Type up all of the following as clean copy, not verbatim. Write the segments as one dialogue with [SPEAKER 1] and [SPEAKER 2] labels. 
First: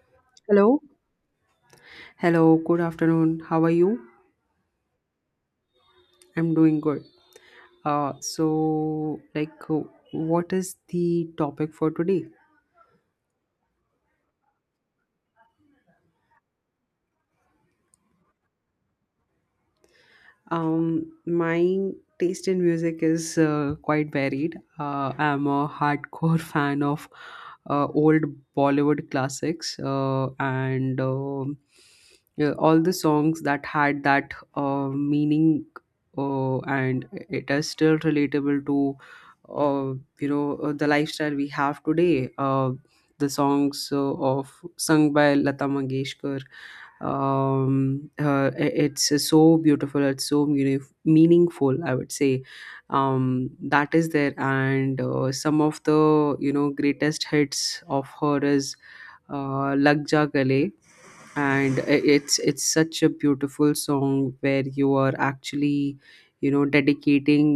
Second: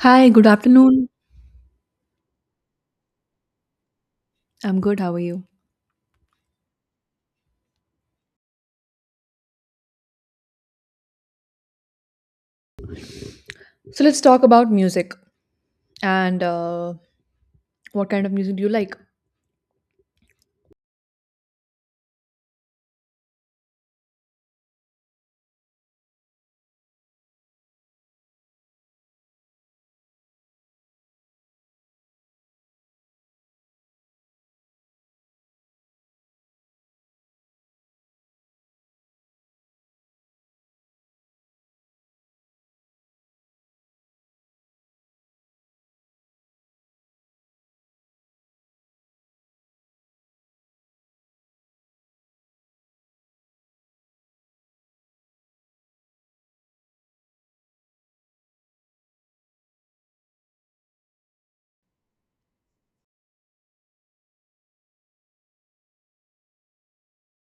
[SPEAKER 1] Hi, good
[SPEAKER 2] Hello.
[SPEAKER 1] afternoon.
[SPEAKER 2] Hello. Good afternoon. How are you?
[SPEAKER 1] I'm good. How are you?
[SPEAKER 2] I'm doing good. So, like, what is the topic for today?
[SPEAKER 1] So let's talk about music and what kind of music do you like?
[SPEAKER 2] My taste in music is quite varied. I'm a hardcore fan of old Bollywood classics, and yeah, all the songs that had that meaning, and it is still relatable to uh, the lifestyle we have today. The songs, of sung by Lata Mangeshkar. It's so beautiful, it's so meaningful, I would say. That is there, and some of the greatest hits of her is lag ja gale. And it's such a beautiful song where you are actually dedicating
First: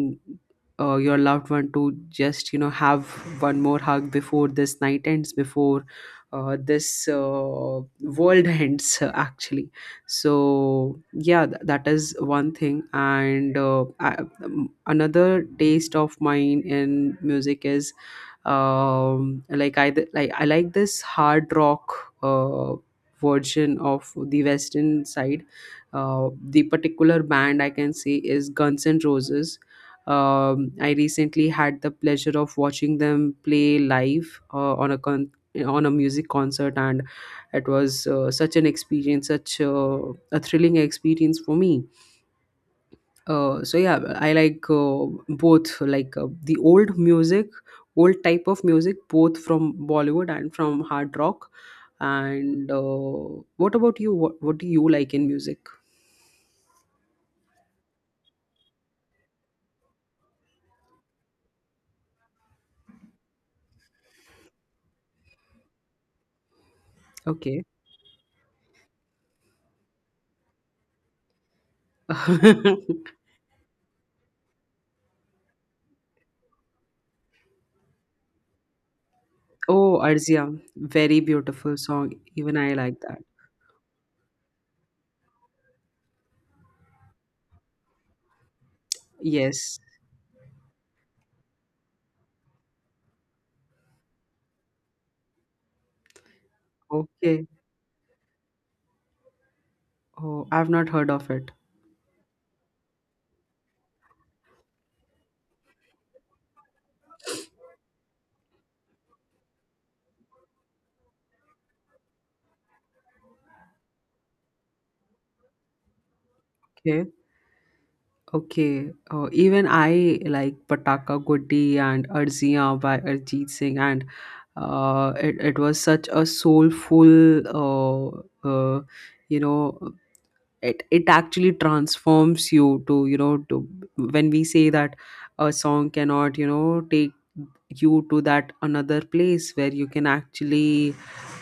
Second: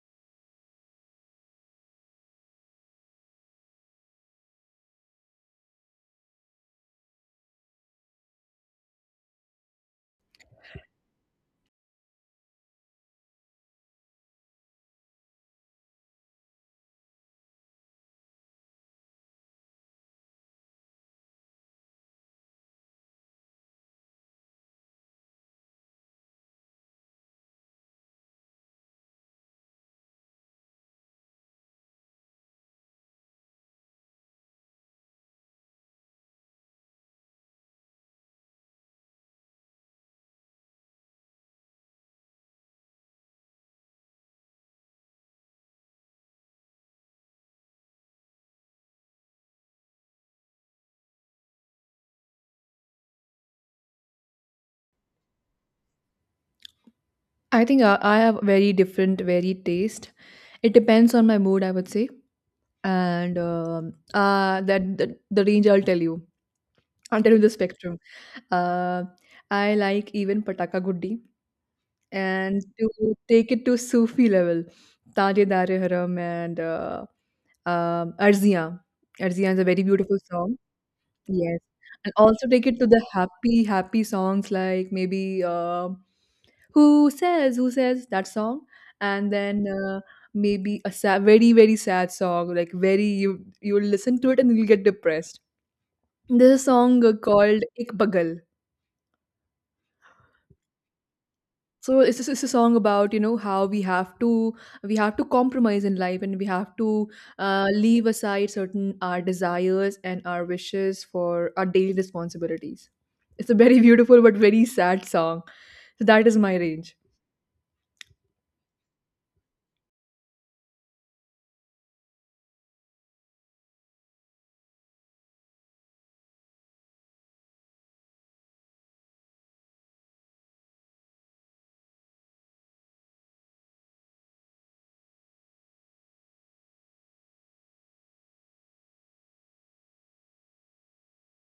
[SPEAKER 2] your loved one, to just have one more hug before this night ends, before this world ends actually. So yeah, that is one thing. And another taste of mine in music is, like I like this hard rock uh version of the western side. uh, the particular band I can say is Guns N' Roses. I recently had the pleasure of watching them play live, on a music concert, and it was such an experience, such a thrilling experience for me. So yeah, I like both, like, the old music, old type of music, both from Bollywood and from hard rock. And what about you? What do you like in music?
[SPEAKER 1] I think I have very different, varied taste. It depends on my mood, I would say, and that the range I'll tell you. I'll tell you the
[SPEAKER 2] Okay.
[SPEAKER 1] spectrum. Uh, I like even Pataka Guddi, and to take it to Sufi level, Taje Dare Haram and Arziyan. Arziyan is a very
[SPEAKER 2] Oh,
[SPEAKER 1] beautiful
[SPEAKER 2] Arzia,
[SPEAKER 1] song.
[SPEAKER 2] very
[SPEAKER 1] Yes,
[SPEAKER 2] beautiful song.
[SPEAKER 1] and also
[SPEAKER 2] Even
[SPEAKER 1] take
[SPEAKER 2] I
[SPEAKER 1] it to
[SPEAKER 2] like
[SPEAKER 1] the
[SPEAKER 2] that.
[SPEAKER 1] happy, happy songs like maybe "Who Says Who Says," that song, and then
[SPEAKER 2] Yes.
[SPEAKER 1] uh, maybe a sad, very very sad song like very you will listen to it and you'll get depressed. There's a song
[SPEAKER 2] Okay.
[SPEAKER 1] called "Ik Pagal."
[SPEAKER 2] Oh, I've not heard of it.
[SPEAKER 1] So it's a song about, you know, how we have to, we have to compromise in life and we have to leave aside certain our desires and our wishes for our daily responsibilities. It's a very beautiful but very sad song, so that is my range.
[SPEAKER 2] Okay. Okay, even I like Pataka Gutti and Arziyan by Arjit Singh, and it was such a soulful, uh, you know, it actually transforms you to, to, when we say that a song cannot, take you to that another place where you can actually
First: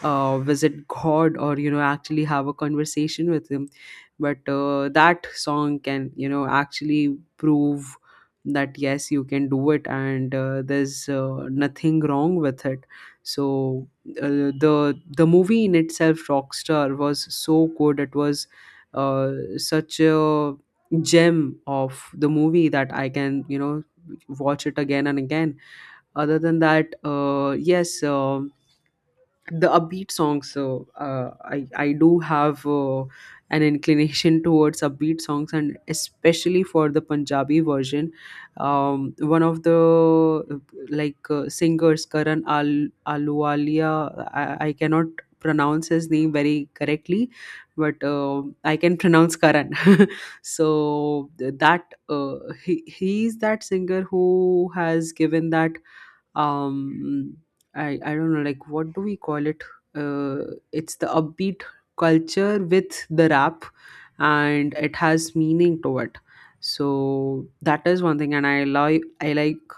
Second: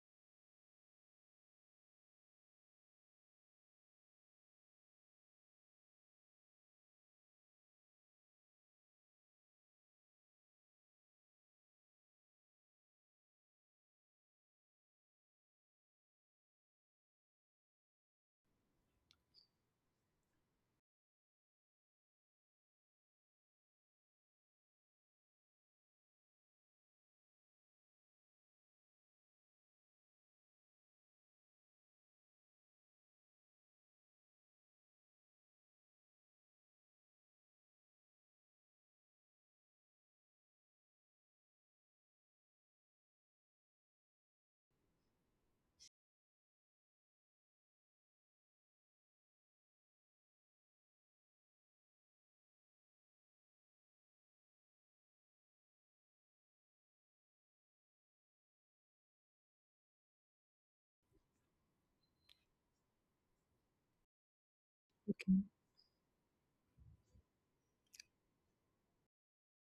[SPEAKER 2] visit god, or actually have a conversation with him. But that song can, actually prove that yes, you can do it, and there's nothing wrong with it. So uh, the movie in itself, Rockstar, was so good. It was uh, such a gem of the movie that I can, watch it again and again. Other than that, yes. The upbeat songs. So I do have an inclination towards upbeat songs, and especially for the Punjabi version. One of the singers, Karan Aluwalia, I cannot pronounce his name very correctly, but I can pronounce Karan. So th- that he's that singer who has given that, um I don't know, like, what do we call it, uh it's the upbeat culture with the rap, and it has meaning to it. So that is one thing, and I like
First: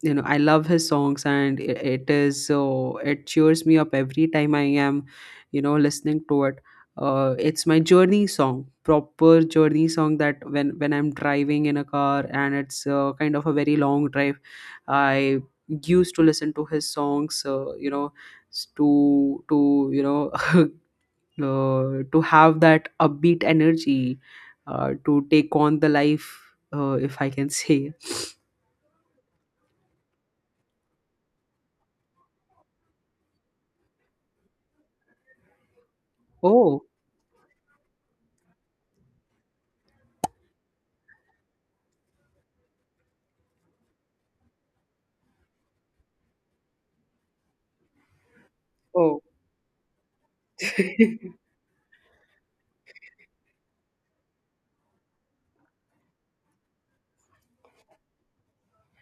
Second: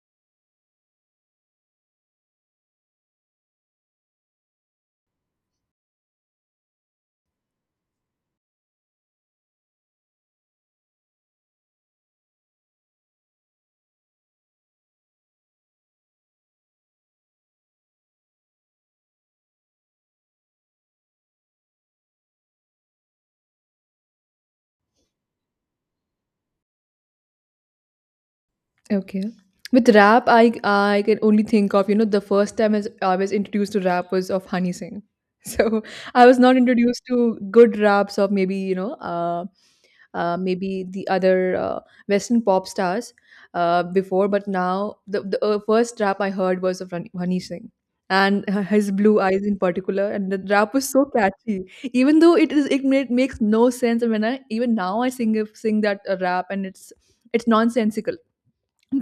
[SPEAKER 2] you know I love his songs, and it is so, it cheers me up every time I am, listening to it. It's my journey song, proper journey song, that when I'm driving in a car, and it's kind of a very long drive, I used to listen to his songs, you know s- to you know to have that upbeat energy, to take on the life, if I can say.
[SPEAKER 1] Okay. With rap, I can only think of, you know, the first time as I was introduced to rap was of Honey Singh. So I was not
[SPEAKER 2] Oh,
[SPEAKER 1] introduced to good raps of maybe, you know, maybe the other Western pop stars before, but now the first rap I heard was of Honey Singh, and his blue
[SPEAKER 2] oh.
[SPEAKER 1] eyes in particular, and the rap was so catchy, even though it is, makes no sense, and when i, even now I sing that rap and it's nonsensical,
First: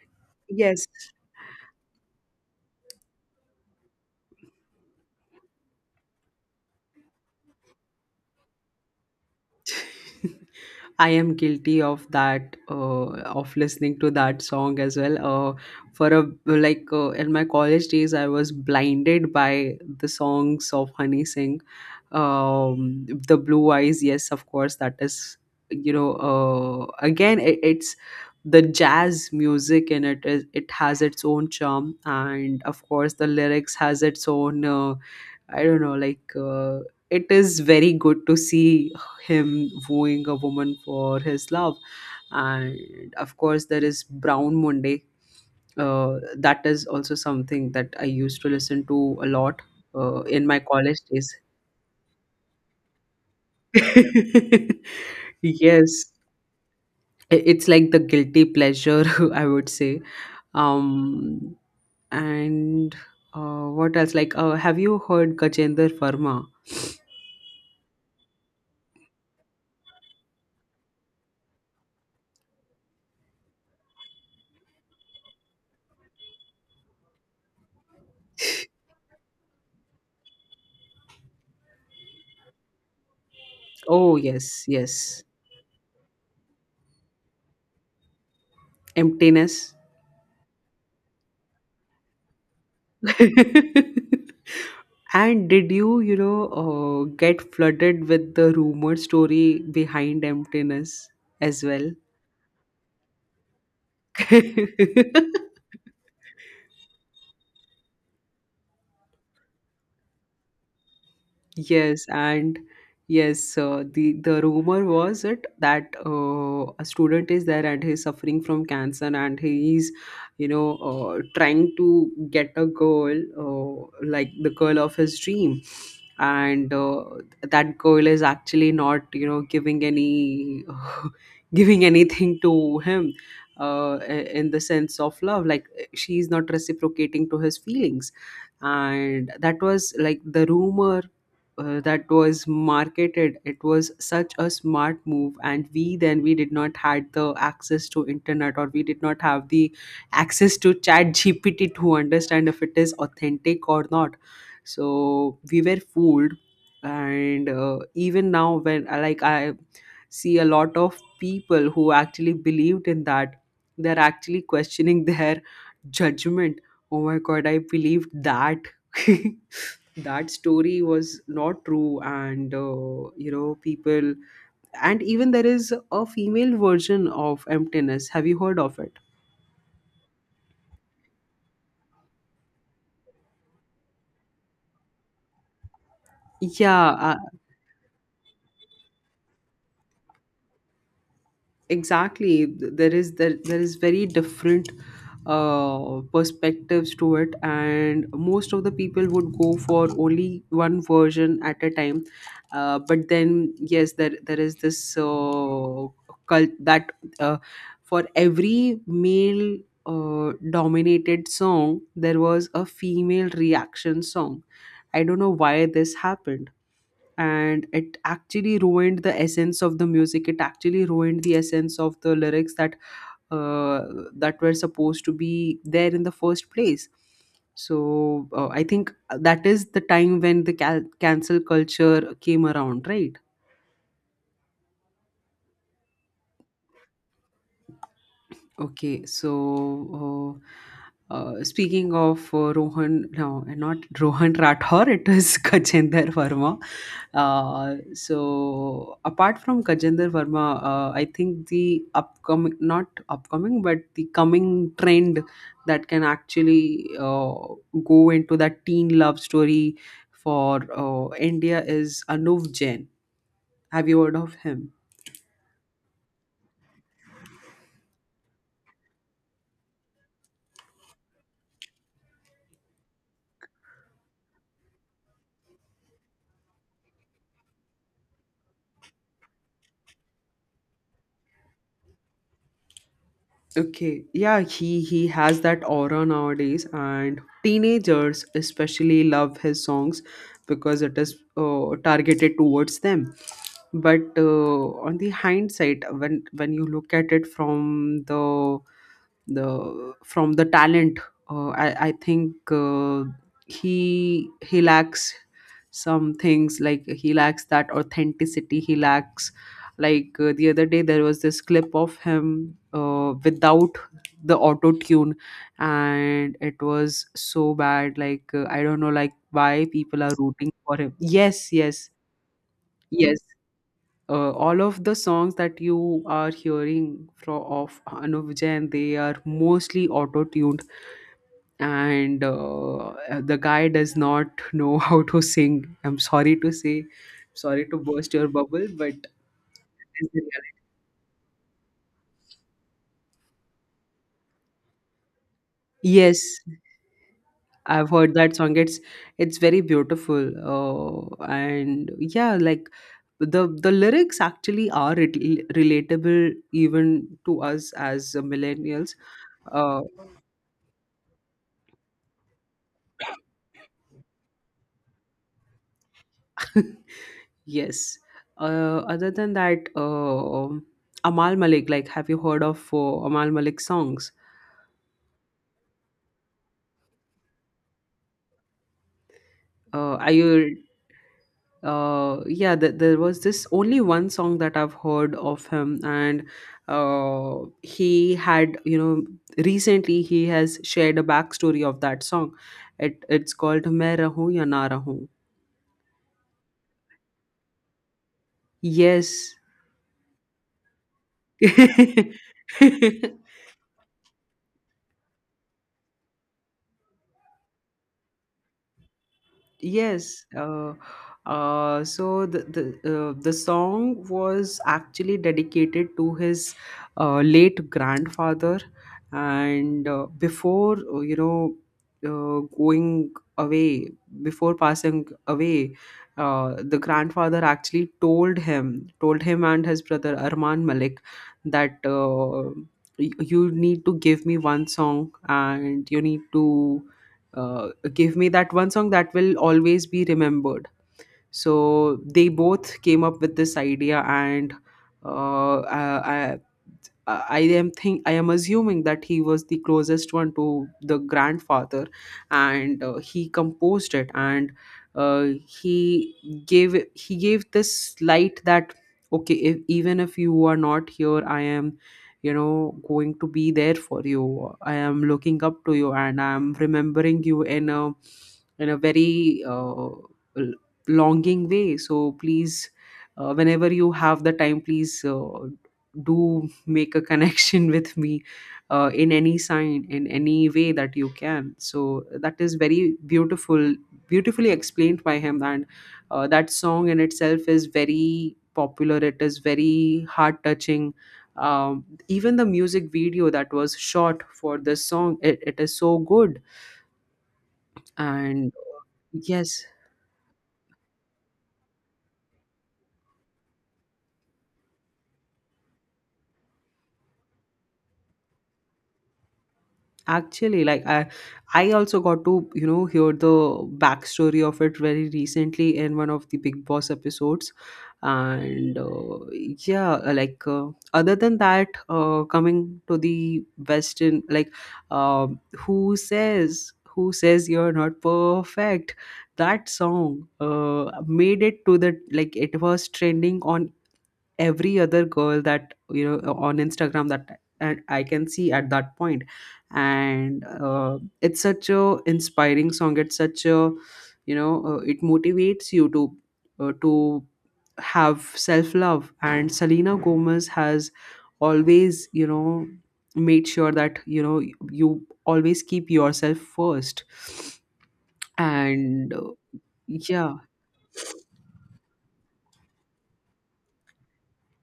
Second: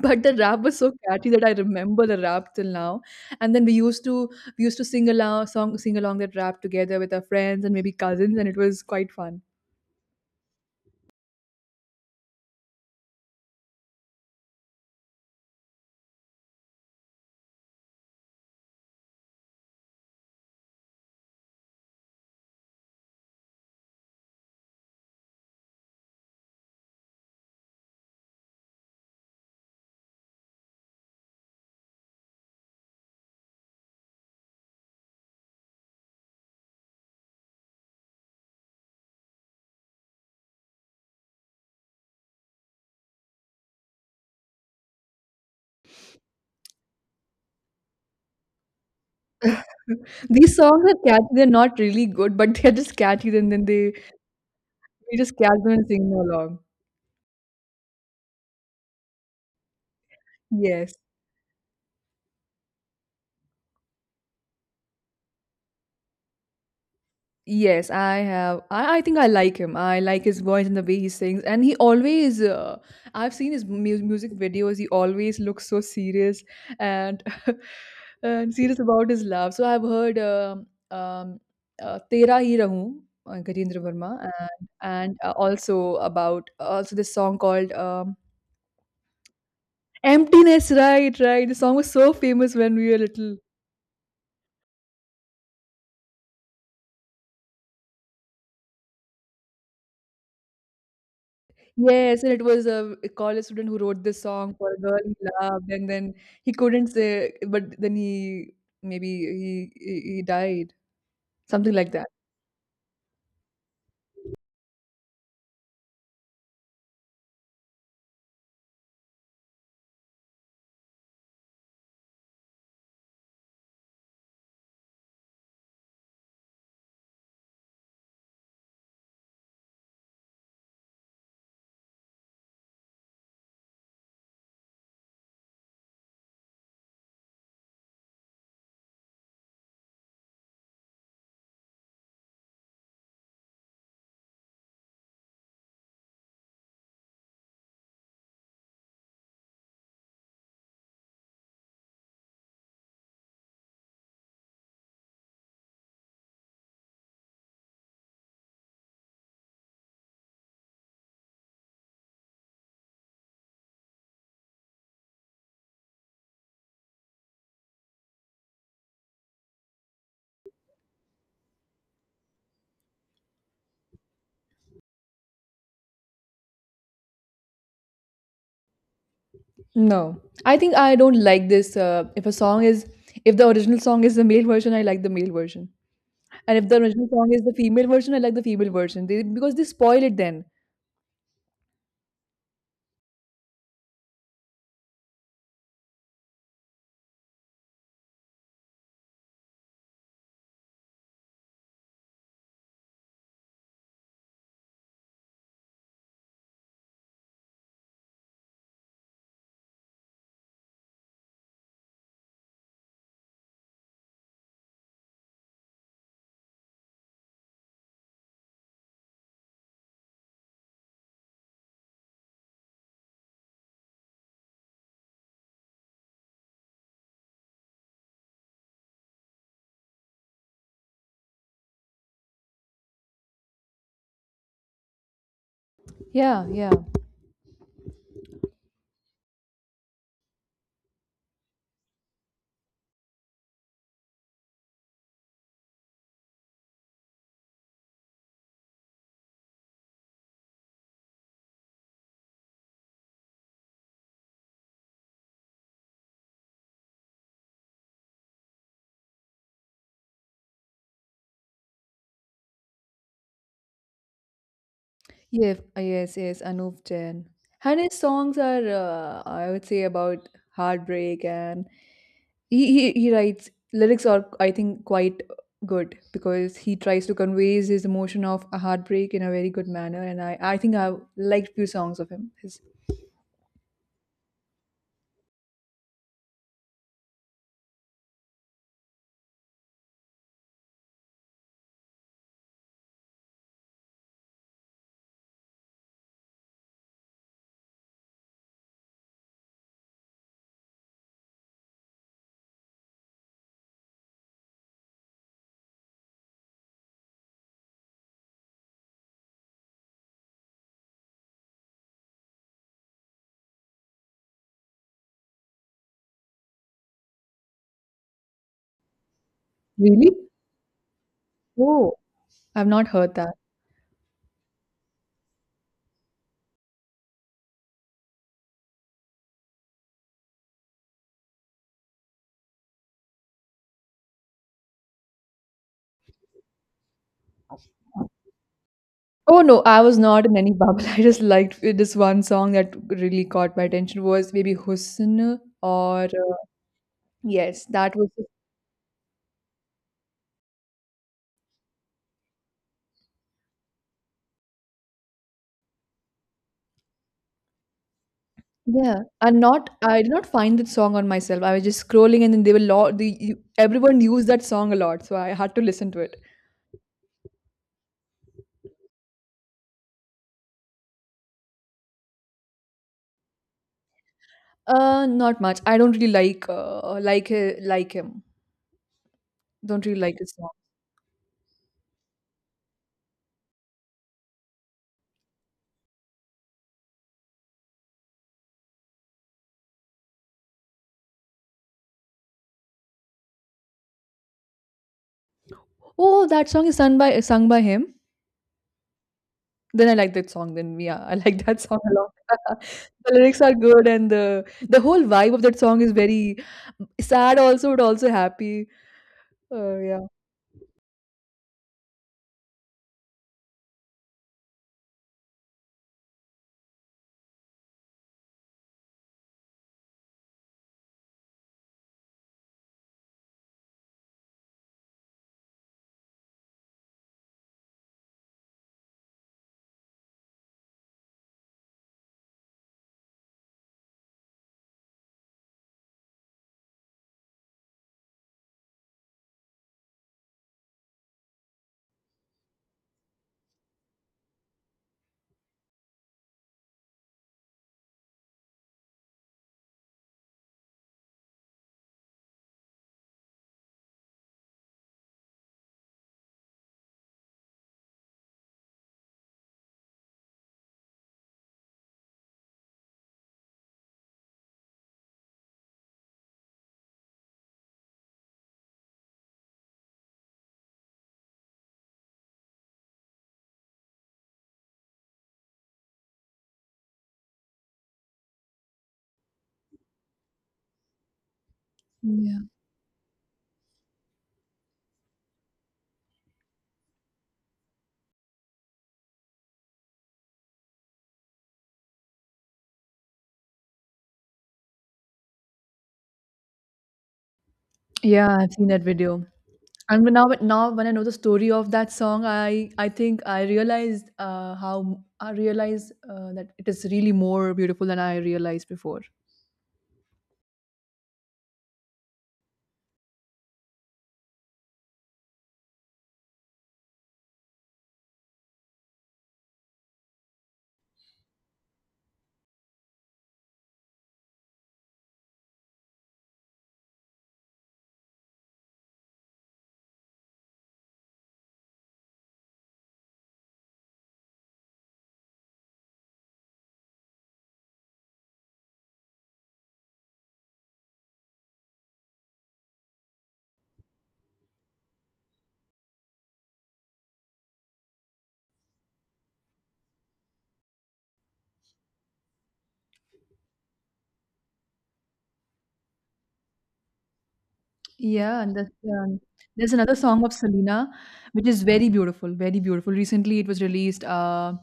[SPEAKER 1] but the rap was
[SPEAKER 2] Yes.
[SPEAKER 1] so catchy that I remember the rap till now. And then we used to sing along song sing along that rap together with our friends and maybe cousins, and it was quite fun.
[SPEAKER 2] I am guilty of that, of listening to that song as well. For a like In my college days, I was blinded by the songs of Honey Singh, the Blue Eyes. Yes, of course, that is, again it's the jazz music in it is, it has its own charm, and of course the lyrics has its own. I don't know, like, it is very good to see him wooing a woman for his love. And of course, there is Brown Monday. That is also something that I used to listen to a lot in
[SPEAKER 1] These
[SPEAKER 2] my
[SPEAKER 1] songs
[SPEAKER 2] college
[SPEAKER 1] are catchy,
[SPEAKER 2] days.
[SPEAKER 1] they're not really good, but they're just catchy, and then they, we just catch them and sing
[SPEAKER 2] Yes,
[SPEAKER 1] along.
[SPEAKER 2] it's like the guilty pleasure, I would say.
[SPEAKER 1] Yes.
[SPEAKER 2] Um, and what else? Like, have you heard Gajender Verma?
[SPEAKER 1] Yes, I have. I think I like him. I like his voice and the way he sings. And he always, I've seen his music videos. He always looks so serious and and serious about his love. So I've heard "Tera Hi Rahoon," Gajendra
[SPEAKER 2] Oh,
[SPEAKER 1] Verma,
[SPEAKER 2] yes,
[SPEAKER 1] and, and
[SPEAKER 2] yes.
[SPEAKER 1] uh, also about also this song called
[SPEAKER 2] Emptiness.
[SPEAKER 1] "Emptiness." Right, right. The song was so famous when we were little.
[SPEAKER 2] And did you, get flooded with the rumor story behind emptiness as well?
[SPEAKER 1] Yes, and it was a college student who wrote this song for a girl he loved, and then he couldn't say, but then he, maybe he, he died, something like
[SPEAKER 2] Yes,
[SPEAKER 1] that.
[SPEAKER 2] and yes, the rumor was it that a student is there and he's suffering from cancer, and he's, trying to get a girl, like the girl of his dream, and that girl is actually not, giving any, giving anything to him. In the sense of love, like, she's not reciprocating to his feelings, and that was like the rumor that was marketed. It was such a smart move, and we then we did not had the access to internet, or we did not have the access to chat gpt to understand if it is authentic or not. So we were fooled. And even now when I see a lot of people who actually believed in that, they're actually questioning their judgment. Oh my god, I believed that, that story was not true. And people. And even there is a female version of emptiness. Have you heard of it?
[SPEAKER 1] No, I think I don't like this. If a song is, if the original song is the male version, I like the male version, and if the original
[SPEAKER 2] Yeah,
[SPEAKER 1] song is the female version, I like the female version. They, because they spoil it then.
[SPEAKER 2] exactly, there is very different perspectives to it, and most of the people would go for only one version at a time. But then yes, there is this cult that, uh, for every male dominated song, there was a female reaction song. I don't know why this happened, and it actually ruined the essence of the music. It actually ruined the essence of the lyrics uh, that were supposed to be there in the first place. So I think that is the time when the cancel culture came around, right?
[SPEAKER 1] Yeah, yeah.
[SPEAKER 2] Okay, so speaking of Rohan, no, not Rohan Rathore, it is Gajender Verma. So apart from Gajender Verma, I think the upcoming, not upcoming, but the coming trend that can actually go into that teen love story for India is Anuv Jain. Have you heard of him?
[SPEAKER 1] Yes, yes, Anup Jain. And his songs are, I would say, about heartbreak, and he, he writes lyrics are, I think, quite good because he tries to conveys his emotion of a heartbreak in a very good manner. And I think I liked few songs of him. His,
[SPEAKER 2] Okay, yeah, he has that aura nowadays, and teenagers especially love his songs because it is targeted towards them. But on the hindsight, when you look at it from the from the talent, I think he lacks some things, like he lacks that authenticity. He lacks, like, the other day there was this clip of him without the auto tune, and it was so bad, like, I don't know, like, why people
[SPEAKER 1] really?
[SPEAKER 2] are rooting for him. Yes, yes,
[SPEAKER 1] Oh, I've not heard
[SPEAKER 2] yes.
[SPEAKER 1] that.
[SPEAKER 2] All of the songs that you are hearing from of Anup Jain, they are mostly auto tuned, and the guy does not know how to sing. I'm sorry to say, sorry to burst your bubble, but
[SPEAKER 1] Oh no, I was
[SPEAKER 2] it's the
[SPEAKER 1] not
[SPEAKER 2] reality.
[SPEAKER 1] in any bubble. I just liked this one song that really caught my attention was maybe Husn or
[SPEAKER 2] Yes,
[SPEAKER 1] yes,
[SPEAKER 2] I've
[SPEAKER 1] that was.
[SPEAKER 2] heard that song. It's very beautiful. And yeah, like, the lyrics actually are relatable even to us as millennials.
[SPEAKER 1] Yeah, and not
[SPEAKER 2] Uh,
[SPEAKER 1] I did not find that song on myself. I was just scrolling, and then they were lot. The everyone used that song a lot, so I had to listen to it.
[SPEAKER 2] yes. Other than that, Amal Malik. Like, have you heard of Amal Malik songs?
[SPEAKER 1] Not much. I don't really like like him. Don't really
[SPEAKER 2] Are
[SPEAKER 1] like his song.
[SPEAKER 2] you yeah, there was this only one song that I've heard of him, and uh he had, recently he has shared a backstory of that song. It's called main rahu ya na rahu.
[SPEAKER 1] Oh, that song is sung by him.
[SPEAKER 2] Yes.
[SPEAKER 1] Then I like that song. Then yeah, I like that song a lot. The lyrics are good, and the whole vibe of that song is very sad, also, but also happy. Uh, yeah,
[SPEAKER 2] Yes. The song was actually dedicated to his late grandfather, and before going away, before passing away, the grandfather actually told him and his brother Arman Malik that you need to give me one song, and you need to uh, give me that one song that will always be remembered. So they both came up with this idea, and uh, I, I I am think I am assuming that he was the closest one to the grandfather. And he composed it, and he gave this light that okay, if, even if you are not here, I am going to be there for you. I am looking up to you, and I am remembering you in a very longing way, so please, whenever you have the time, please do make a connection with me in any sign, in any way that you can. So
[SPEAKER 1] yeah,
[SPEAKER 2] that is very beautifully explained by him. And that song in itself is very popular. It is very heart touching. Even the music video that was shot for this song, it is so good.
[SPEAKER 1] yeah. I've
[SPEAKER 2] And
[SPEAKER 1] seen that video.
[SPEAKER 2] yes.
[SPEAKER 1] And when now, now when I know the story of that song, I think I realized, how I realized, that it is really more beautiful than I realized before.
[SPEAKER 2] Actually, like I, also got to hear the backstory of it very recently in one of the Big Boss episodes, and yeah, other than that, coming to the Western, like, who says you're not perfect? That song made it to the, like, it was trending on every other girl that, you know, on Instagram, that and I can see at that point. And it's such a inspiring song. It's such a, it motivates you to, uh, to have self love. And Selena Gomez has always, you know, made sure that, you know, you always keep yourself first.
[SPEAKER 1] Yeah, and that's,
[SPEAKER 2] And
[SPEAKER 1] there's another song of
[SPEAKER 2] yeah,
[SPEAKER 1] Selena, which is very beautiful, very beautiful. Recently, it was released,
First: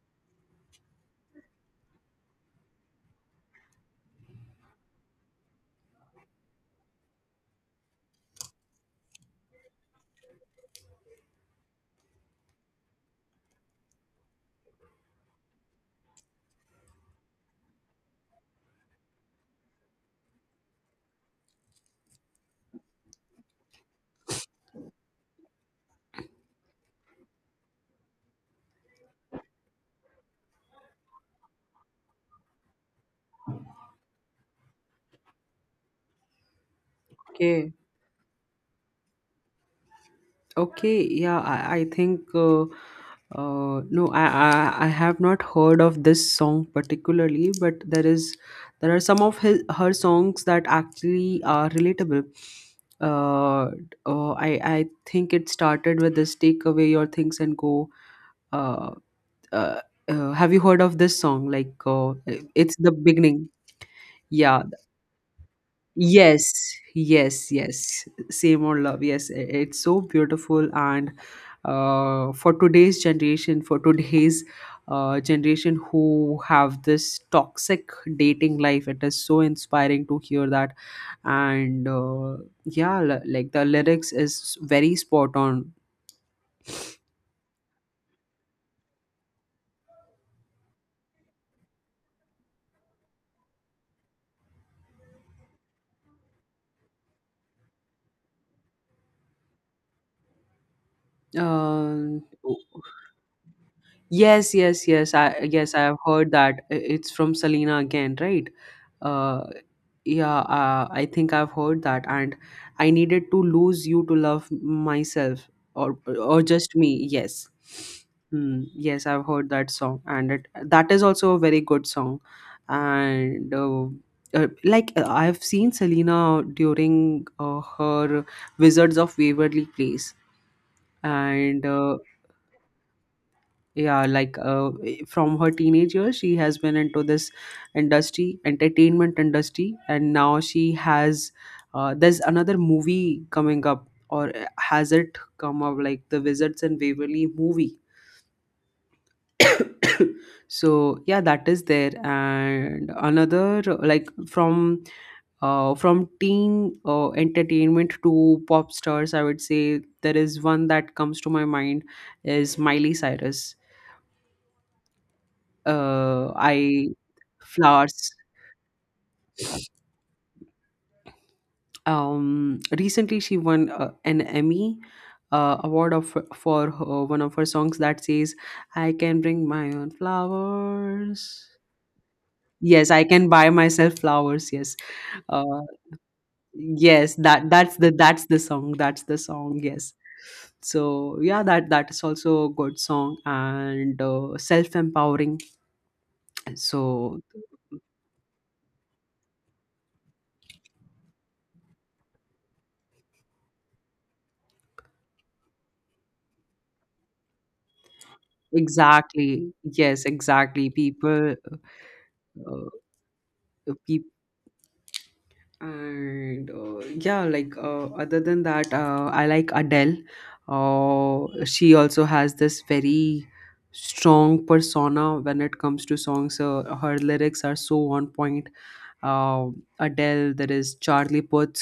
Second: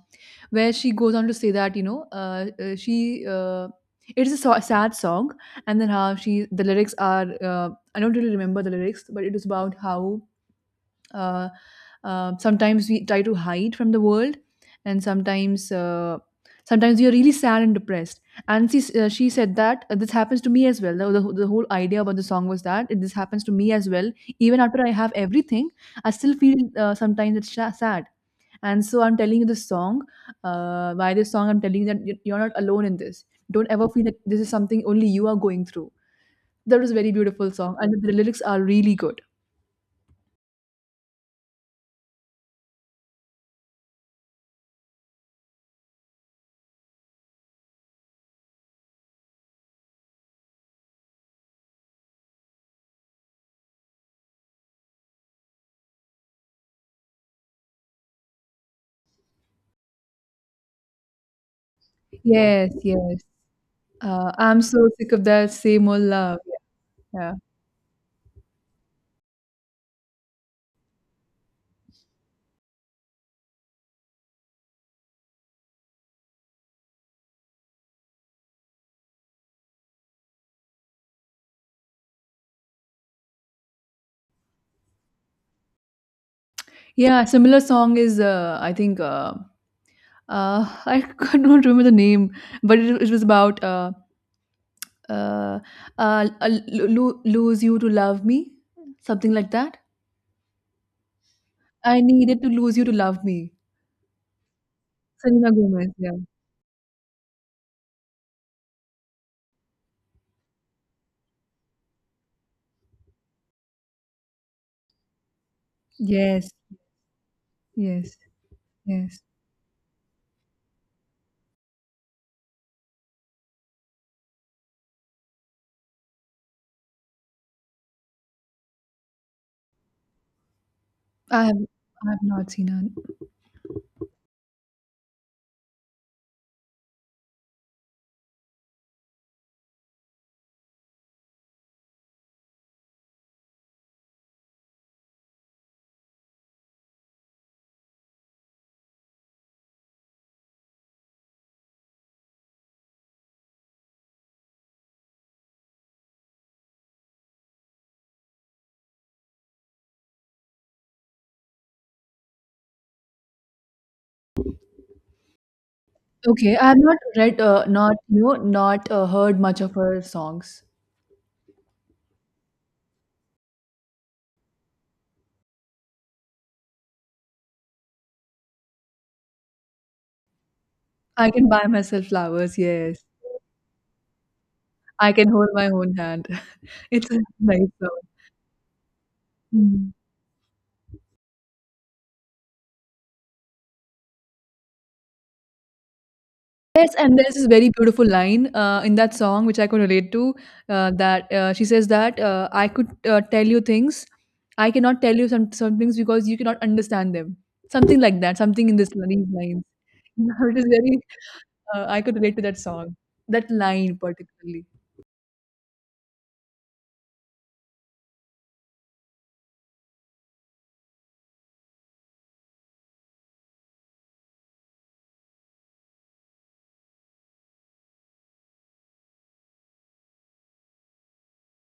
[SPEAKER 1] where she goes on to say that, you know, she it is a sad song, and then how she, the lyrics are, I don't really remember the lyrics, but it is about how, uh, sometimes we try to hide from the world, and sometimes, sometimes we are really sad and depressed, and she said that, this happens to me as well. The, the whole idea about the song was that it, this happens to me as well, even after I have everything, I still feel, sometimes it's sad, and so I'm telling you this song, by this song I'm telling you that you're not alone in this. Don't ever feel that this is something only you are going through. That was a very beautiful
[SPEAKER 2] okay.
[SPEAKER 1] song and the lyrics are really good.
[SPEAKER 2] Okay, yeah, I think, no, I, I have not heard of this song particularly, but there is, there are some of his her songs that actually are relatable. Uh, I think it started with this "Take away your things and go." Uh, uh, have you heard of this song? Like,
[SPEAKER 1] Yes,
[SPEAKER 2] it's the
[SPEAKER 1] yes.
[SPEAKER 2] beginning.
[SPEAKER 1] I'm
[SPEAKER 2] Yeah,
[SPEAKER 1] so sick of that same old love.
[SPEAKER 2] yes,
[SPEAKER 1] Yeah.
[SPEAKER 2] yes, yes. Same old love. Yes, it's so beautiful. And for today's generation who have this toxic dating life, it is so inspiring to hear that. And yeah, like the lyrics is very spot on.
[SPEAKER 1] Yeah, similar song is I think I don't remember the name, but it was about uh, lose you to love me, something like that. I
[SPEAKER 2] Uh,
[SPEAKER 1] needed to lose you to love me.
[SPEAKER 2] Yes, yes, yes.
[SPEAKER 1] Selena
[SPEAKER 2] I yes, I
[SPEAKER 1] Gomez.
[SPEAKER 2] have
[SPEAKER 1] Yeah.
[SPEAKER 2] heard that it's from Selena again, right? Uh, yeah, I think I've heard that, and I needed to lose you to love myself, or or
[SPEAKER 1] Yes.
[SPEAKER 2] just me. Yes,
[SPEAKER 1] Yes.
[SPEAKER 2] hmm, yes,
[SPEAKER 1] Yes.
[SPEAKER 2] I've heard that song, and that is also a very good song, and. Like, I've seen Selena during her Wizards of Waverly Place,
[SPEAKER 1] I have
[SPEAKER 2] and
[SPEAKER 1] I have not seen her.
[SPEAKER 2] yeah, like, from her teenage years, she has been into this industry, entertainment industry, and now she has, there's another movie coming up, or has it come up, like the Wizards and Waverly movie. So yeah, that is there. And another like, from teen entertainment to pop stars, I would say there is one that comes to my mind is Miley Cyrus. Uh,
[SPEAKER 1] Okay, I have
[SPEAKER 2] I
[SPEAKER 1] not read, not
[SPEAKER 2] Flowers.
[SPEAKER 1] you know, not heard much of her songs.
[SPEAKER 2] Recently, she won an Emmy award of for her, one of her songs that says, "I can bring my own
[SPEAKER 1] I
[SPEAKER 2] flowers."
[SPEAKER 1] can buy myself flowers.
[SPEAKER 2] Yes,
[SPEAKER 1] Yes,
[SPEAKER 2] I can buy myself flowers. Yes,
[SPEAKER 1] I can hold
[SPEAKER 2] uh,
[SPEAKER 1] my own hand. It's
[SPEAKER 2] yes.
[SPEAKER 1] a
[SPEAKER 2] That
[SPEAKER 1] nice
[SPEAKER 2] that's the
[SPEAKER 1] song.
[SPEAKER 2] that's the song. That's the song.
[SPEAKER 1] Mhm.
[SPEAKER 2] Yes. So yeah, that that is also a good song and self empowering.
[SPEAKER 1] Yes, and
[SPEAKER 2] So
[SPEAKER 1] there's this very beautiful line in that song which I could relate to. That she says that, I could tell you things, I cannot tell you some things because you cannot understand them. Something like that. Something in this these
[SPEAKER 2] exactly,
[SPEAKER 1] lines.
[SPEAKER 2] yes,
[SPEAKER 1] It is
[SPEAKER 2] exactly.
[SPEAKER 1] very.
[SPEAKER 2] People,
[SPEAKER 1] I could relate to that
[SPEAKER 2] uh,
[SPEAKER 1] song. That line
[SPEAKER 2] people.
[SPEAKER 1] particularly.
[SPEAKER 2] And yeah, like, other than that, I like Adele. She also has this very strong persona when it comes to songs. Her lyrics are so on point. uh, Adele, there is Charlie Puth.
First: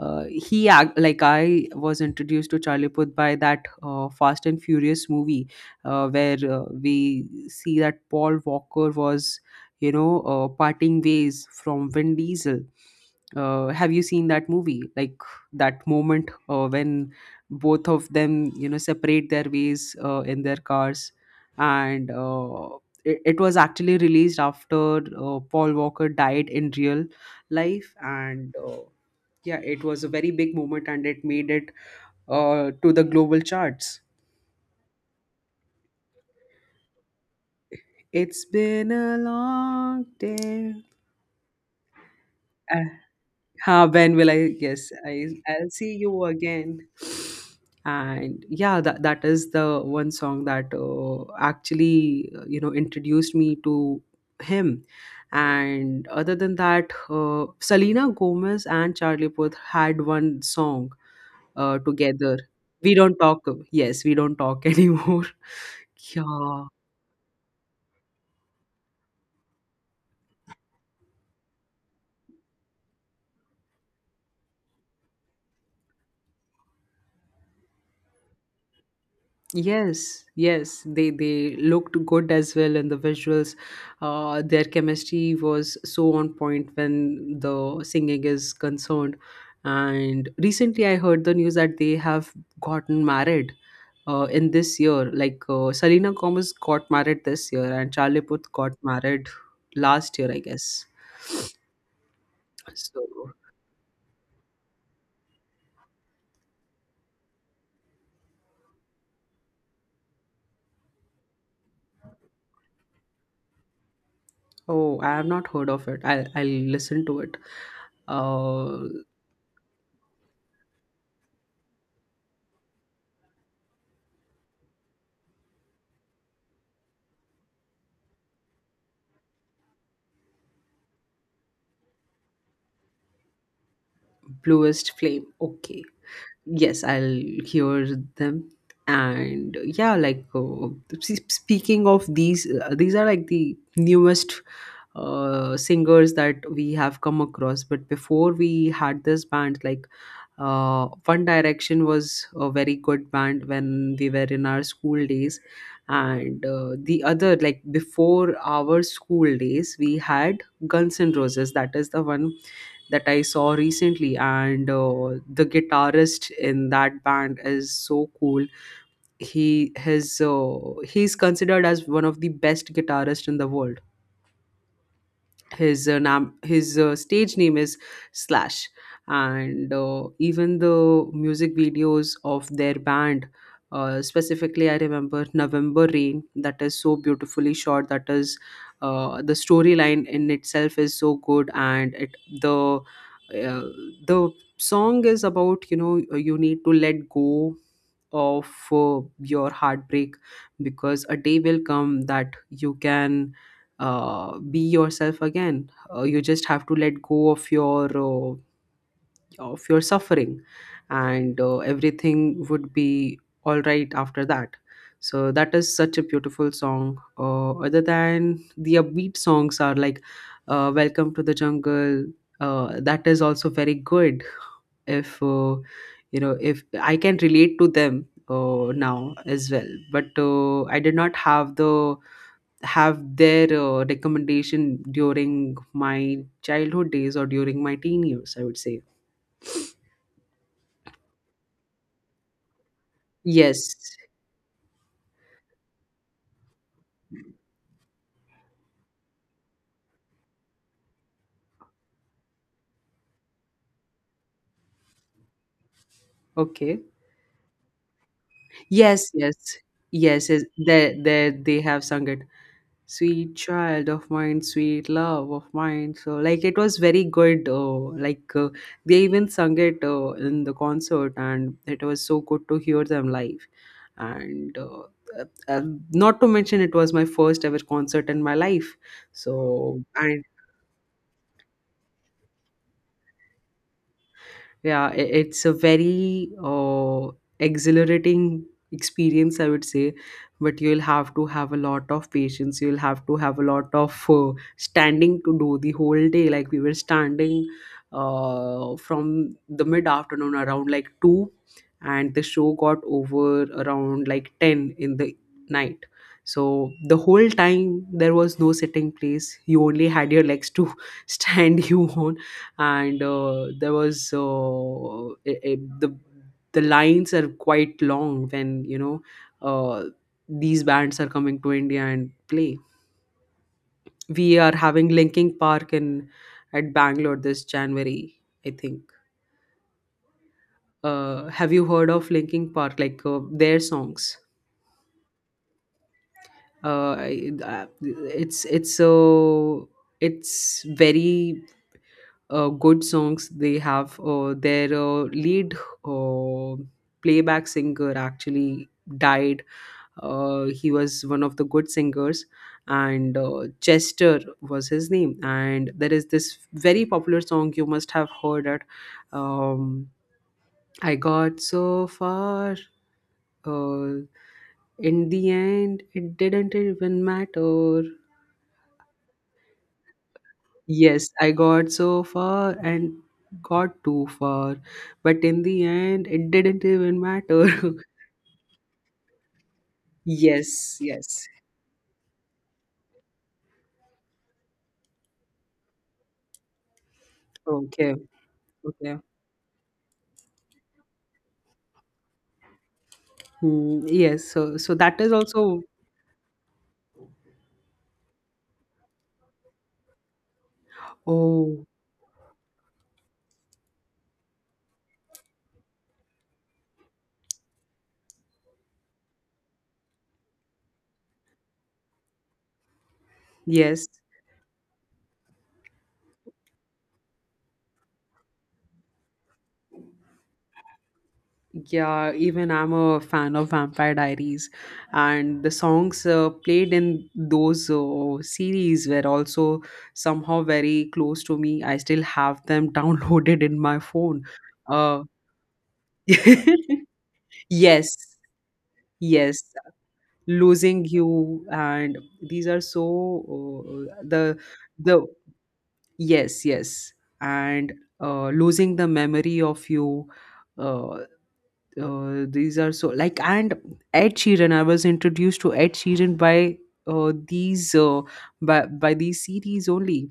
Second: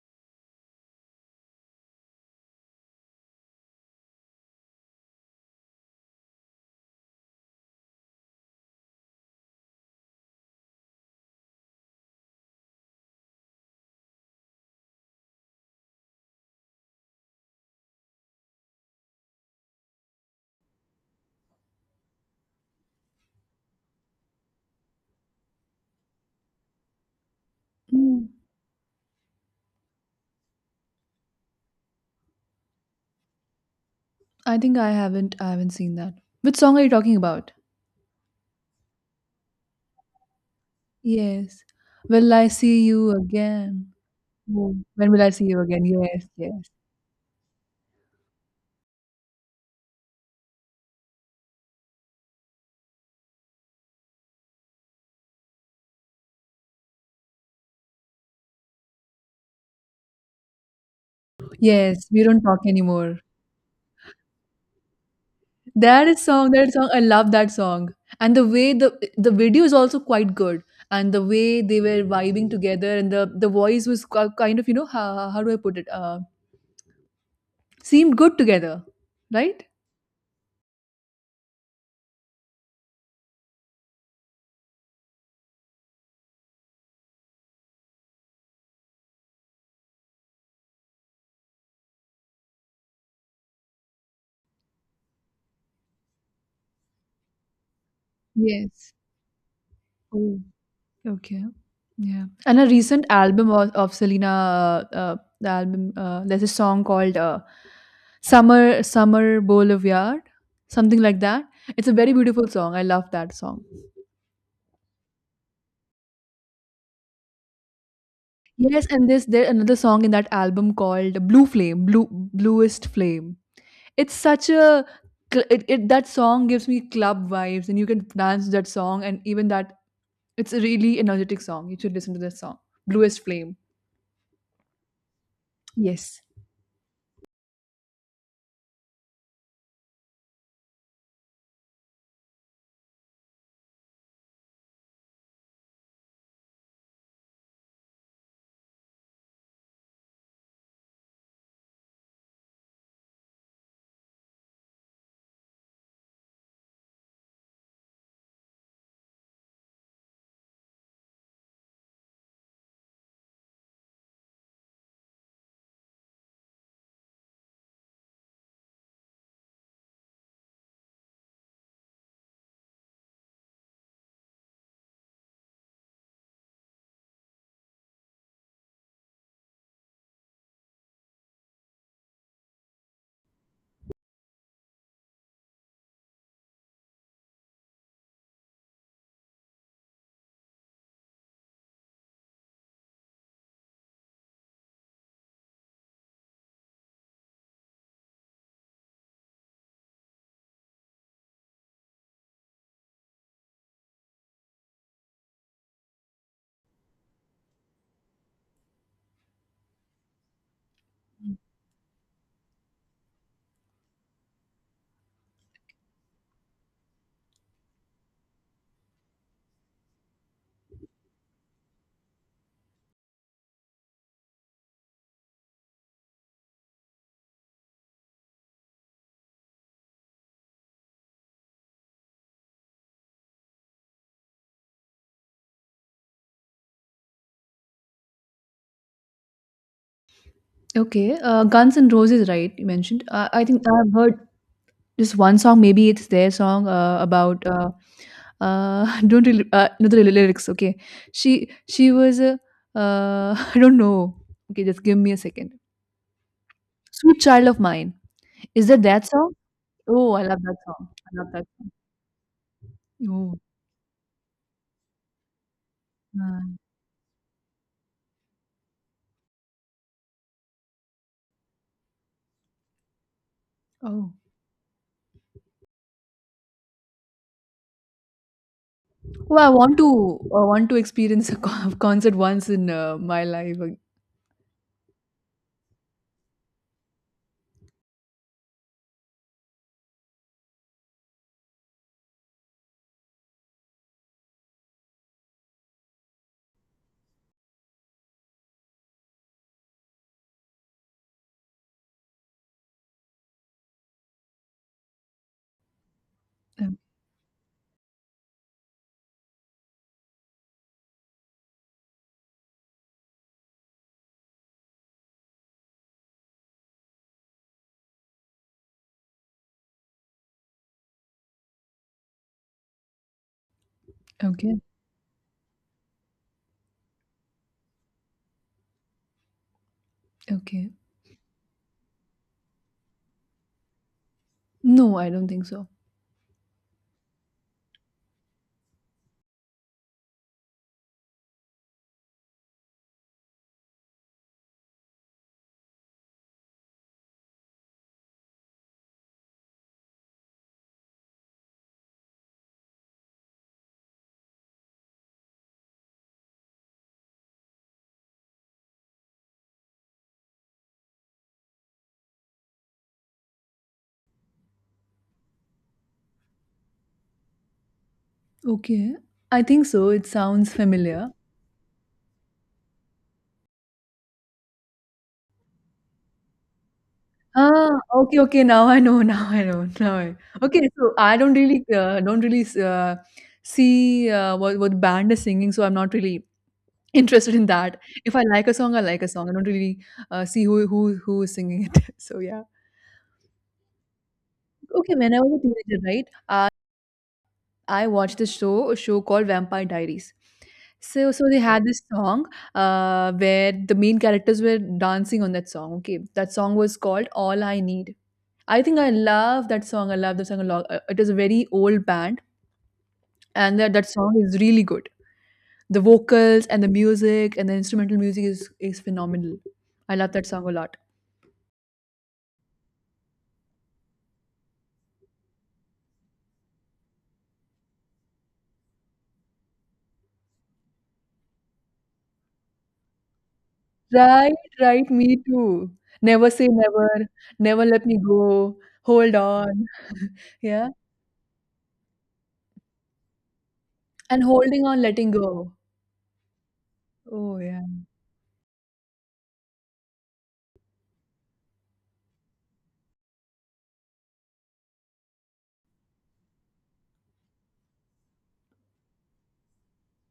[SPEAKER 2] Like, I was introduced to Charlie Puth by that Fast and Furious movie, where we see that Paul Walker was, you know, parting ways from Vin Diesel. Have you seen that movie? Like that moment when both of them, you know, separate their ways in their cars and. It, it was actually released after Paul Walker died in real life,
[SPEAKER 1] Mm,
[SPEAKER 2] and yeah, it was a very big moment, and it made it to the global charts.
[SPEAKER 1] I think I haven't. I haven't seen that. Which song are you talking about?
[SPEAKER 2] It's been a long day.
[SPEAKER 1] Yes. Will I see you again?
[SPEAKER 2] When will I?
[SPEAKER 1] Mm,
[SPEAKER 2] Yes,
[SPEAKER 1] when will I see you
[SPEAKER 2] I'll
[SPEAKER 1] again?
[SPEAKER 2] see you
[SPEAKER 1] Yes. Yes.
[SPEAKER 2] again. And yeah, that, that is the one song that actually, introduced me to him. And other than that, Selena Gomez and Charlie Puth had one song
[SPEAKER 1] Yes. We
[SPEAKER 2] together.
[SPEAKER 1] don't talk
[SPEAKER 2] We don't
[SPEAKER 1] anymore.
[SPEAKER 2] talk. Yes, we don't talk anymore.
[SPEAKER 1] That is song,
[SPEAKER 2] Yeah,
[SPEAKER 1] that song, I love that song. And the way the video is also quite good. And the way they were vibing together, and the voice was kind of, you know, how do I put it? Seemed good together, right?
[SPEAKER 2] yes, yes, they looked good as well, and the visuals, their chemistry was so on point when the singing is concerned. And recently, I heard the news that they have gotten married in this year. Like, Selena Gomez got married this year, and Charlie Puth got
[SPEAKER 1] Yes.
[SPEAKER 2] married last year,
[SPEAKER 1] Oh,
[SPEAKER 2] I guess.
[SPEAKER 1] okay. Yeah. And a recent
[SPEAKER 2] So,
[SPEAKER 1] album of Selena, the album, there's a song called "Summer Summer Boulevard," something like that. It's a very beautiful song. I love that song.
[SPEAKER 2] oh, I have not heard of it. I'll listen to it.
[SPEAKER 1] Yes,
[SPEAKER 2] Uh,
[SPEAKER 1] and this there another song in that album called Blue Flame, Blue, Bluest Flame. It's such a it, it that song gives me club vibes and you can dance that song, and even that, it's a really energetic song. You should listen to that song. Bluest Flame.
[SPEAKER 2] Bluest Flame. Okay.
[SPEAKER 1] Yes.
[SPEAKER 2] Yes, I'll hear them. And yeah, like, speaking of these, these are like the newest singers that we have come across, but before we had this band like, One Direction was a very good band when we were in our school days, and the other, like before our school days, we had Guns N' Roses. That is the one that I saw recently, and the guitarist in that band is so cool. He his uh, he's considered as one of the best guitarists in the world. His stage name is Slash. And even the music videos of their band, specifically, I remember November Rain. That is so beautifully shot. That is, the storyline in itself is so good, and it the uh, the song is about, you know, you need to let go of, your heartbreak, because a day will come that you can be yourself again. You just have to let go of your suffering, and everything would be all right after that. So that is such a beautiful song. Other than the upbeat songs are like, "Welcome to the Jungle." That is also very good. If, you know, if I can relate to them now as well, but I did not have the have their recommendation during my childhood days or during my teen years, I would say,
[SPEAKER 1] Okay. Guns and Roses, right? You mentioned. I think
[SPEAKER 2] yes,
[SPEAKER 1] I've heard just one song. Maybe it's their song about. Don't really no the lyrics. Okay. She was a. I don't know. Okay, just give me a second.
[SPEAKER 2] okay,
[SPEAKER 1] Sweet Child of Mine. Is that that
[SPEAKER 2] yes,
[SPEAKER 1] song?
[SPEAKER 2] yes,
[SPEAKER 1] Oh, I
[SPEAKER 2] yes,
[SPEAKER 1] love
[SPEAKER 2] yes,
[SPEAKER 1] that song.
[SPEAKER 2] they
[SPEAKER 1] I love that
[SPEAKER 2] they
[SPEAKER 1] song.
[SPEAKER 2] have sung it. Sweet
[SPEAKER 1] Oh,
[SPEAKER 2] Child of Mine, Sweet Love of Mine. So like,
[SPEAKER 1] man.
[SPEAKER 2] it was very good. Like uh, they even sung it in the concert, and it was so good to hear them live.
[SPEAKER 1] Oh.
[SPEAKER 2] And uh, uh, not to mention, it was my first ever concert in my life.
[SPEAKER 1] Oh, I want
[SPEAKER 2] So
[SPEAKER 1] to
[SPEAKER 2] and
[SPEAKER 1] I want to experience a concert once in my life. Ag-
[SPEAKER 2] yeah, it's a very exhilarating experience, I would say. But you'll have to have a lot of patience. You'll have to have a lot of standing to do the whole day. Like, we were standing from the mid afternoon around like 2, and the show got over around like 10 in the night. So
[SPEAKER 1] Um,
[SPEAKER 2] the whole time there was no sitting place. You only had your legs to stand you on. And there was the lines are quite long when, you know, uh, these bands are coming to India and play. We are
[SPEAKER 1] okay.
[SPEAKER 2] having Linking Park in at Bangalore this January, I think.
[SPEAKER 1] Okay.
[SPEAKER 2] Have you heard of Linking Park? Like, their songs?
[SPEAKER 1] No, I don't think so.
[SPEAKER 2] Uh, I- uh, it's so, it's very good songs. They have their lead uh, playback singer actually died. He was one of the good singers, and Chester was his name. And there is this very popular song, you must have heard it. Um, I got so far. Uh, in the end, it didn't even matter.
[SPEAKER 1] Okay. I think so. It sounds
[SPEAKER 2] Yes,
[SPEAKER 1] familiar.
[SPEAKER 2] I got so far and got too far, but in the end, it didn't even matter.
[SPEAKER 1] Ah, okay, okay. Now I know. Now I know. Now I, okay.
[SPEAKER 2] Yes,
[SPEAKER 1] So I
[SPEAKER 2] yes.
[SPEAKER 1] don't really see what band is singing. So I'm not really interested in that.
[SPEAKER 2] Okay,
[SPEAKER 1] If I like a song, I
[SPEAKER 2] okay.
[SPEAKER 1] like a song. I don't really see who who is singing it. So yeah.
[SPEAKER 2] Hmm, yes, so so
[SPEAKER 1] Okay,
[SPEAKER 2] that is
[SPEAKER 1] when I was a
[SPEAKER 2] also,
[SPEAKER 1] teenager, right? I I watched this show, a show called Vampire Diaries. So so they had
[SPEAKER 2] oh,
[SPEAKER 1] this song where the main characters were dancing on that song. Okay, that song was called All I Need. I think I love that song. I love the song a lot. It is a very old band, and that,
[SPEAKER 2] yes.
[SPEAKER 1] that song is really good. The vocals and the music and the instrumental music is phenomenal. I love that song a lot.
[SPEAKER 2] Yeah, even I'm a fan of Vampire Diaries, and the songs played in those series were also somehow very close to me. I still have them downloaded in my phone.
[SPEAKER 1] Right, right,
[SPEAKER 2] Uh,
[SPEAKER 1] me too. Never say never, never let
[SPEAKER 2] yes,
[SPEAKER 1] me go, hold
[SPEAKER 2] yes,
[SPEAKER 1] on. Yeah,
[SPEAKER 2] losing you, and these are so, uh,
[SPEAKER 1] and
[SPEAKER 2] the
[SPEAKER 1] holding on,
[SPEAKER 2] the
[SPEAKER 1] letting go.
[SPEAKER 2] yes, yes.
[SPEAKER 1] Oh, yeah,
[SPEAKER 2] And losing the memory of you, uh, these are so like. And Ed Sheeran, I was introduced to Ed Sheeran by these by these series only.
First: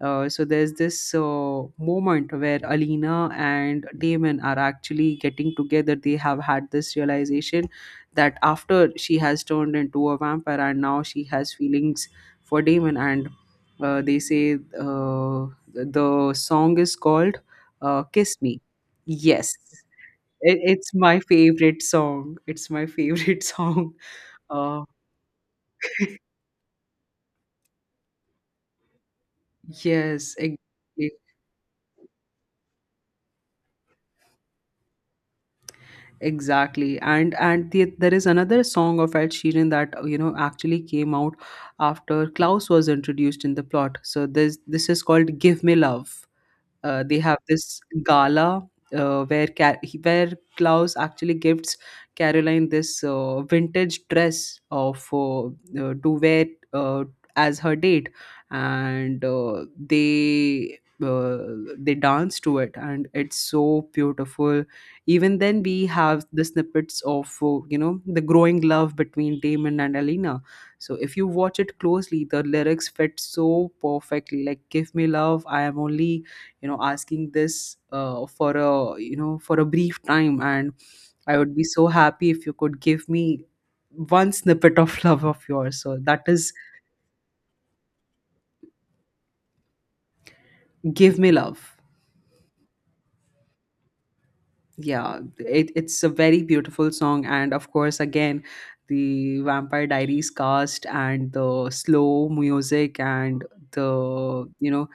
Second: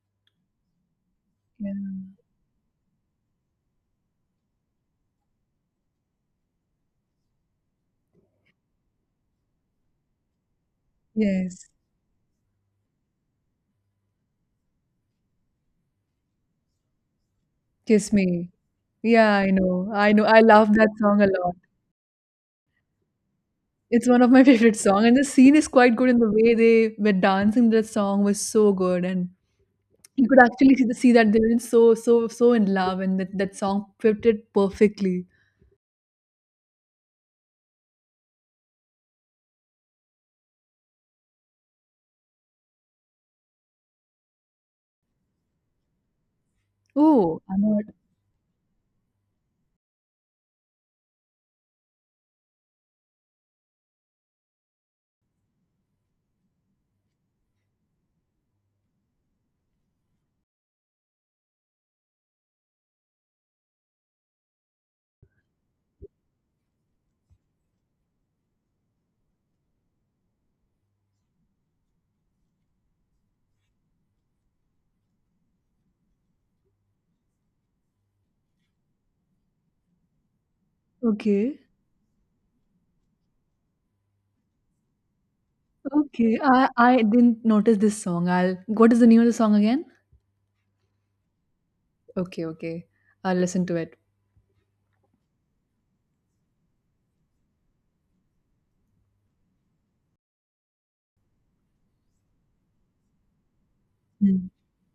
[SPEAKER 2] So there's this
[SPEAKER 1] yeah,
[SPEAKER 2] moment where Alina and Damon are actually getting together. They have had this realization that after she has turned into a vampire and now she has
[SPEAKER 1] yes,
[SPEAKER 2] feelings for Damon, and they say, uh, the song is called
[SPEAKER 1] kiss
[SPEAKER 2] "Kiss
[SPEAKER 1] me.
[SPEAKER 2] Me."
[SPEAKER 1] Yeah, I
[SPEAKER 2] Yes,
[SPEAKER 1] know, I know. I
[SPEAKER 2] it,
[SPEAKER 1] love that
[SPEAKER 2] it's my
[SPEAKER 1] song a lot.
[SPEAKER 2] favorite song. It's my favorite song.
[SPEAKER 1] It's one of my favorite
[SPEAKER 2] Uh,
[SPEAKER 1] song, and the scene is quite good. In the way they were dancing, that song was so good, and you
[SPEAKER 2] yes,
[SPEAKER 1] could actually see, see
[SPEAKER 2] exactly.
[SPEAKER 1] that they were in so, so, so in love, and that that song fit it perfectly.
[SPEAKER 2] Exactly, and the, there is another song of Ed Sheeran that you know, actually came out after Klaus was introduced in the plot. So this is called "Give Me Love." They have
[SPEAKER 1] Oh, I'm
[SPEAKER 2] this
[SPEAKER 1] not
[SPEAKER 2] gala where Klaus actually gifts Caroline this vintage dress of to wear uh, as her date, and they dance to it, and it's so beautiful. Even then, we have the snippets of, you know, the growing love between Damon and Alina. So if you watch it closely, the lyrics fit so perfectly. Like, give me love, I am only, you know, asking this for a, you know, for a brief time, and I would
[SPEAKER 1] okay.
[SPEAKER 2] be so happy if you could give me one snippet of love of yours. So that
[SPEAKER 1] Okay,
[SPEAKER 2] is
[SPEAKER 1] I didn't notice this song. I'll, what is the name of the song again?
[SPEAKER 2] give me love.
[SPEAKER 1] Okay, okay, I'll listen to it.
[SPEAKER 2] Yeah, it, it's a very beautiful song, and of course, again, the Vampire Diaries cast, and the slow music, and
[SPEAKER 1] Mm.
[SPEAKER 2] the you know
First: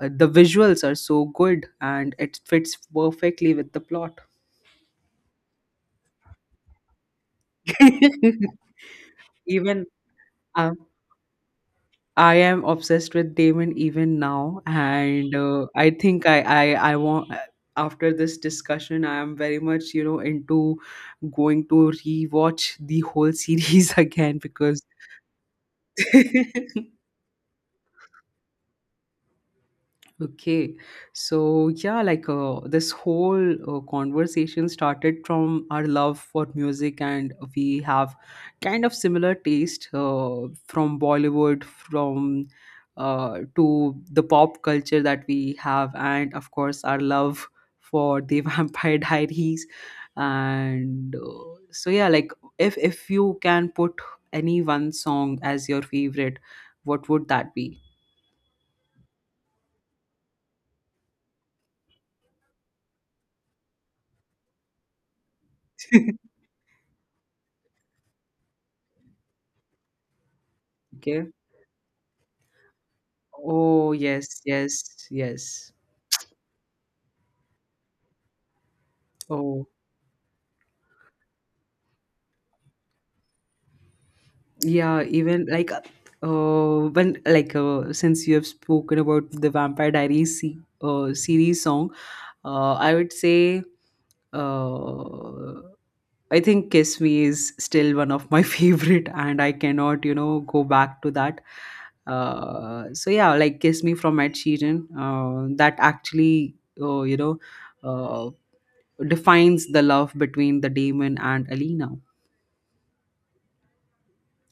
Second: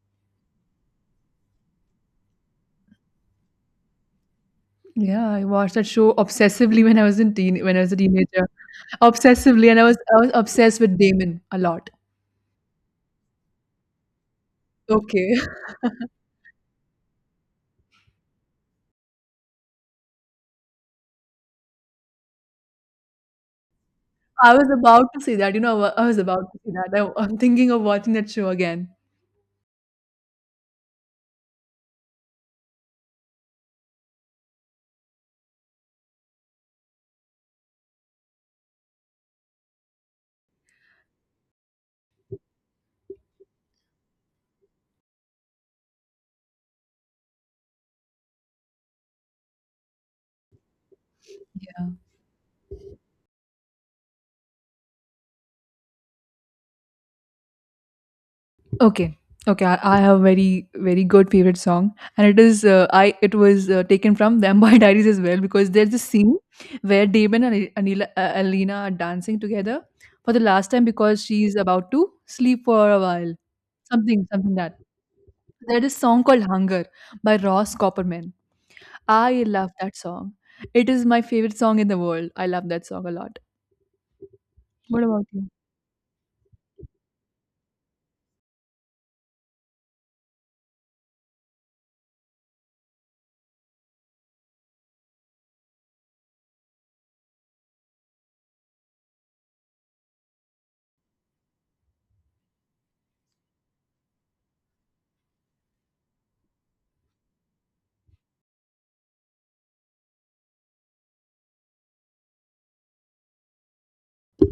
[SPEAKER 2] the visuals are so good, and it fits perfectly with the plot.
[SPEAKER 1] Yeah, I watched that show obsessively when I was in teen when I was a teenager, obsessively, and
[SPEAKER 2] Even,
[SPEAKER 1] I was
[SPEAKER 2] uh,
[SPEAKER 1] obsessed with Damon a lot.
[SPEAKER 2] I am obsessed with Damon even now,
[SPEAKER 1] Okay,
[SPEAKER 2] and I think I I want, after this discussion, I am very much, you know, into going to rewatch the whole series again
[SPEAKER 1] I was
[SPEAKER 2] because
[SPEAKER 1] about to say that. You know, I was about to say that. I'm thinking of watching that show again.
[SPEAKER 2] okay, so yeah, like, this whole conversation started from our love for music, and we have kind of similar taste from Bollywood, from, to the pop culture that we have, and of course, our love for the Vampire Diaries. And so yeah, like, if you can put any one song as your favorite, what would that be?
[SPEAKER 1] Okay. Okay, I have very very good favorite song, and it is, I it was taken from the Vampire Diaries as well, because there's this scene where Damon and Anila, Alina are dancing together for the last time because
[SPEAKER 2] Okay.
[SPEAKER 1] she's about to sleep for a while,
[SPEAKER 2] Oh,
[SPEAKER 1] something
[SPEAKER 2] yes,
[SPEAKER 1] something that.
[SPEAKER 2] yes, yes.
[SPEAKER 1] There's a song called Hunger by Ross Copperman. I
[SPEAKER 2] Oh,
[SPEAKER 1] love that song. It is my favorite song in the world. I love that song a lot. What
[SPEAKER 2] yeah,
[SPEAKER 1] about
[SPEAKER 2] even
[SPEAKER 1] you?
[SPEAKER 2] like, oh, when like, since you have spoken about the Vampire Diaries se series song, I would say, uh I think Kiss Me is still one of my favorite, and I cannot, you know, go back to that. So yeah, like Kiss Me from Ed Sheeran, that actually, uh, you know, uh defines the love between the Damon and Alina.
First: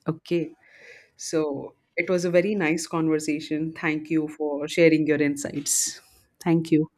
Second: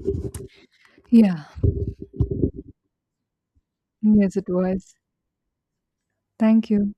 [SPEAKER 2] Okay.
[SPEAKER 1] Yeah.
[SPEAKER 2] So it was a very nice conversation. Thank you
[SPEAKER 1] Yes, it
[SPEAKER 2] for
[SPEAKER 1] was.
[SPEAKER 2] sharing your insights.
[SPEAKER 1] Thank
[SPEAKER 2] Thank you.
[SPEAKER 1] you.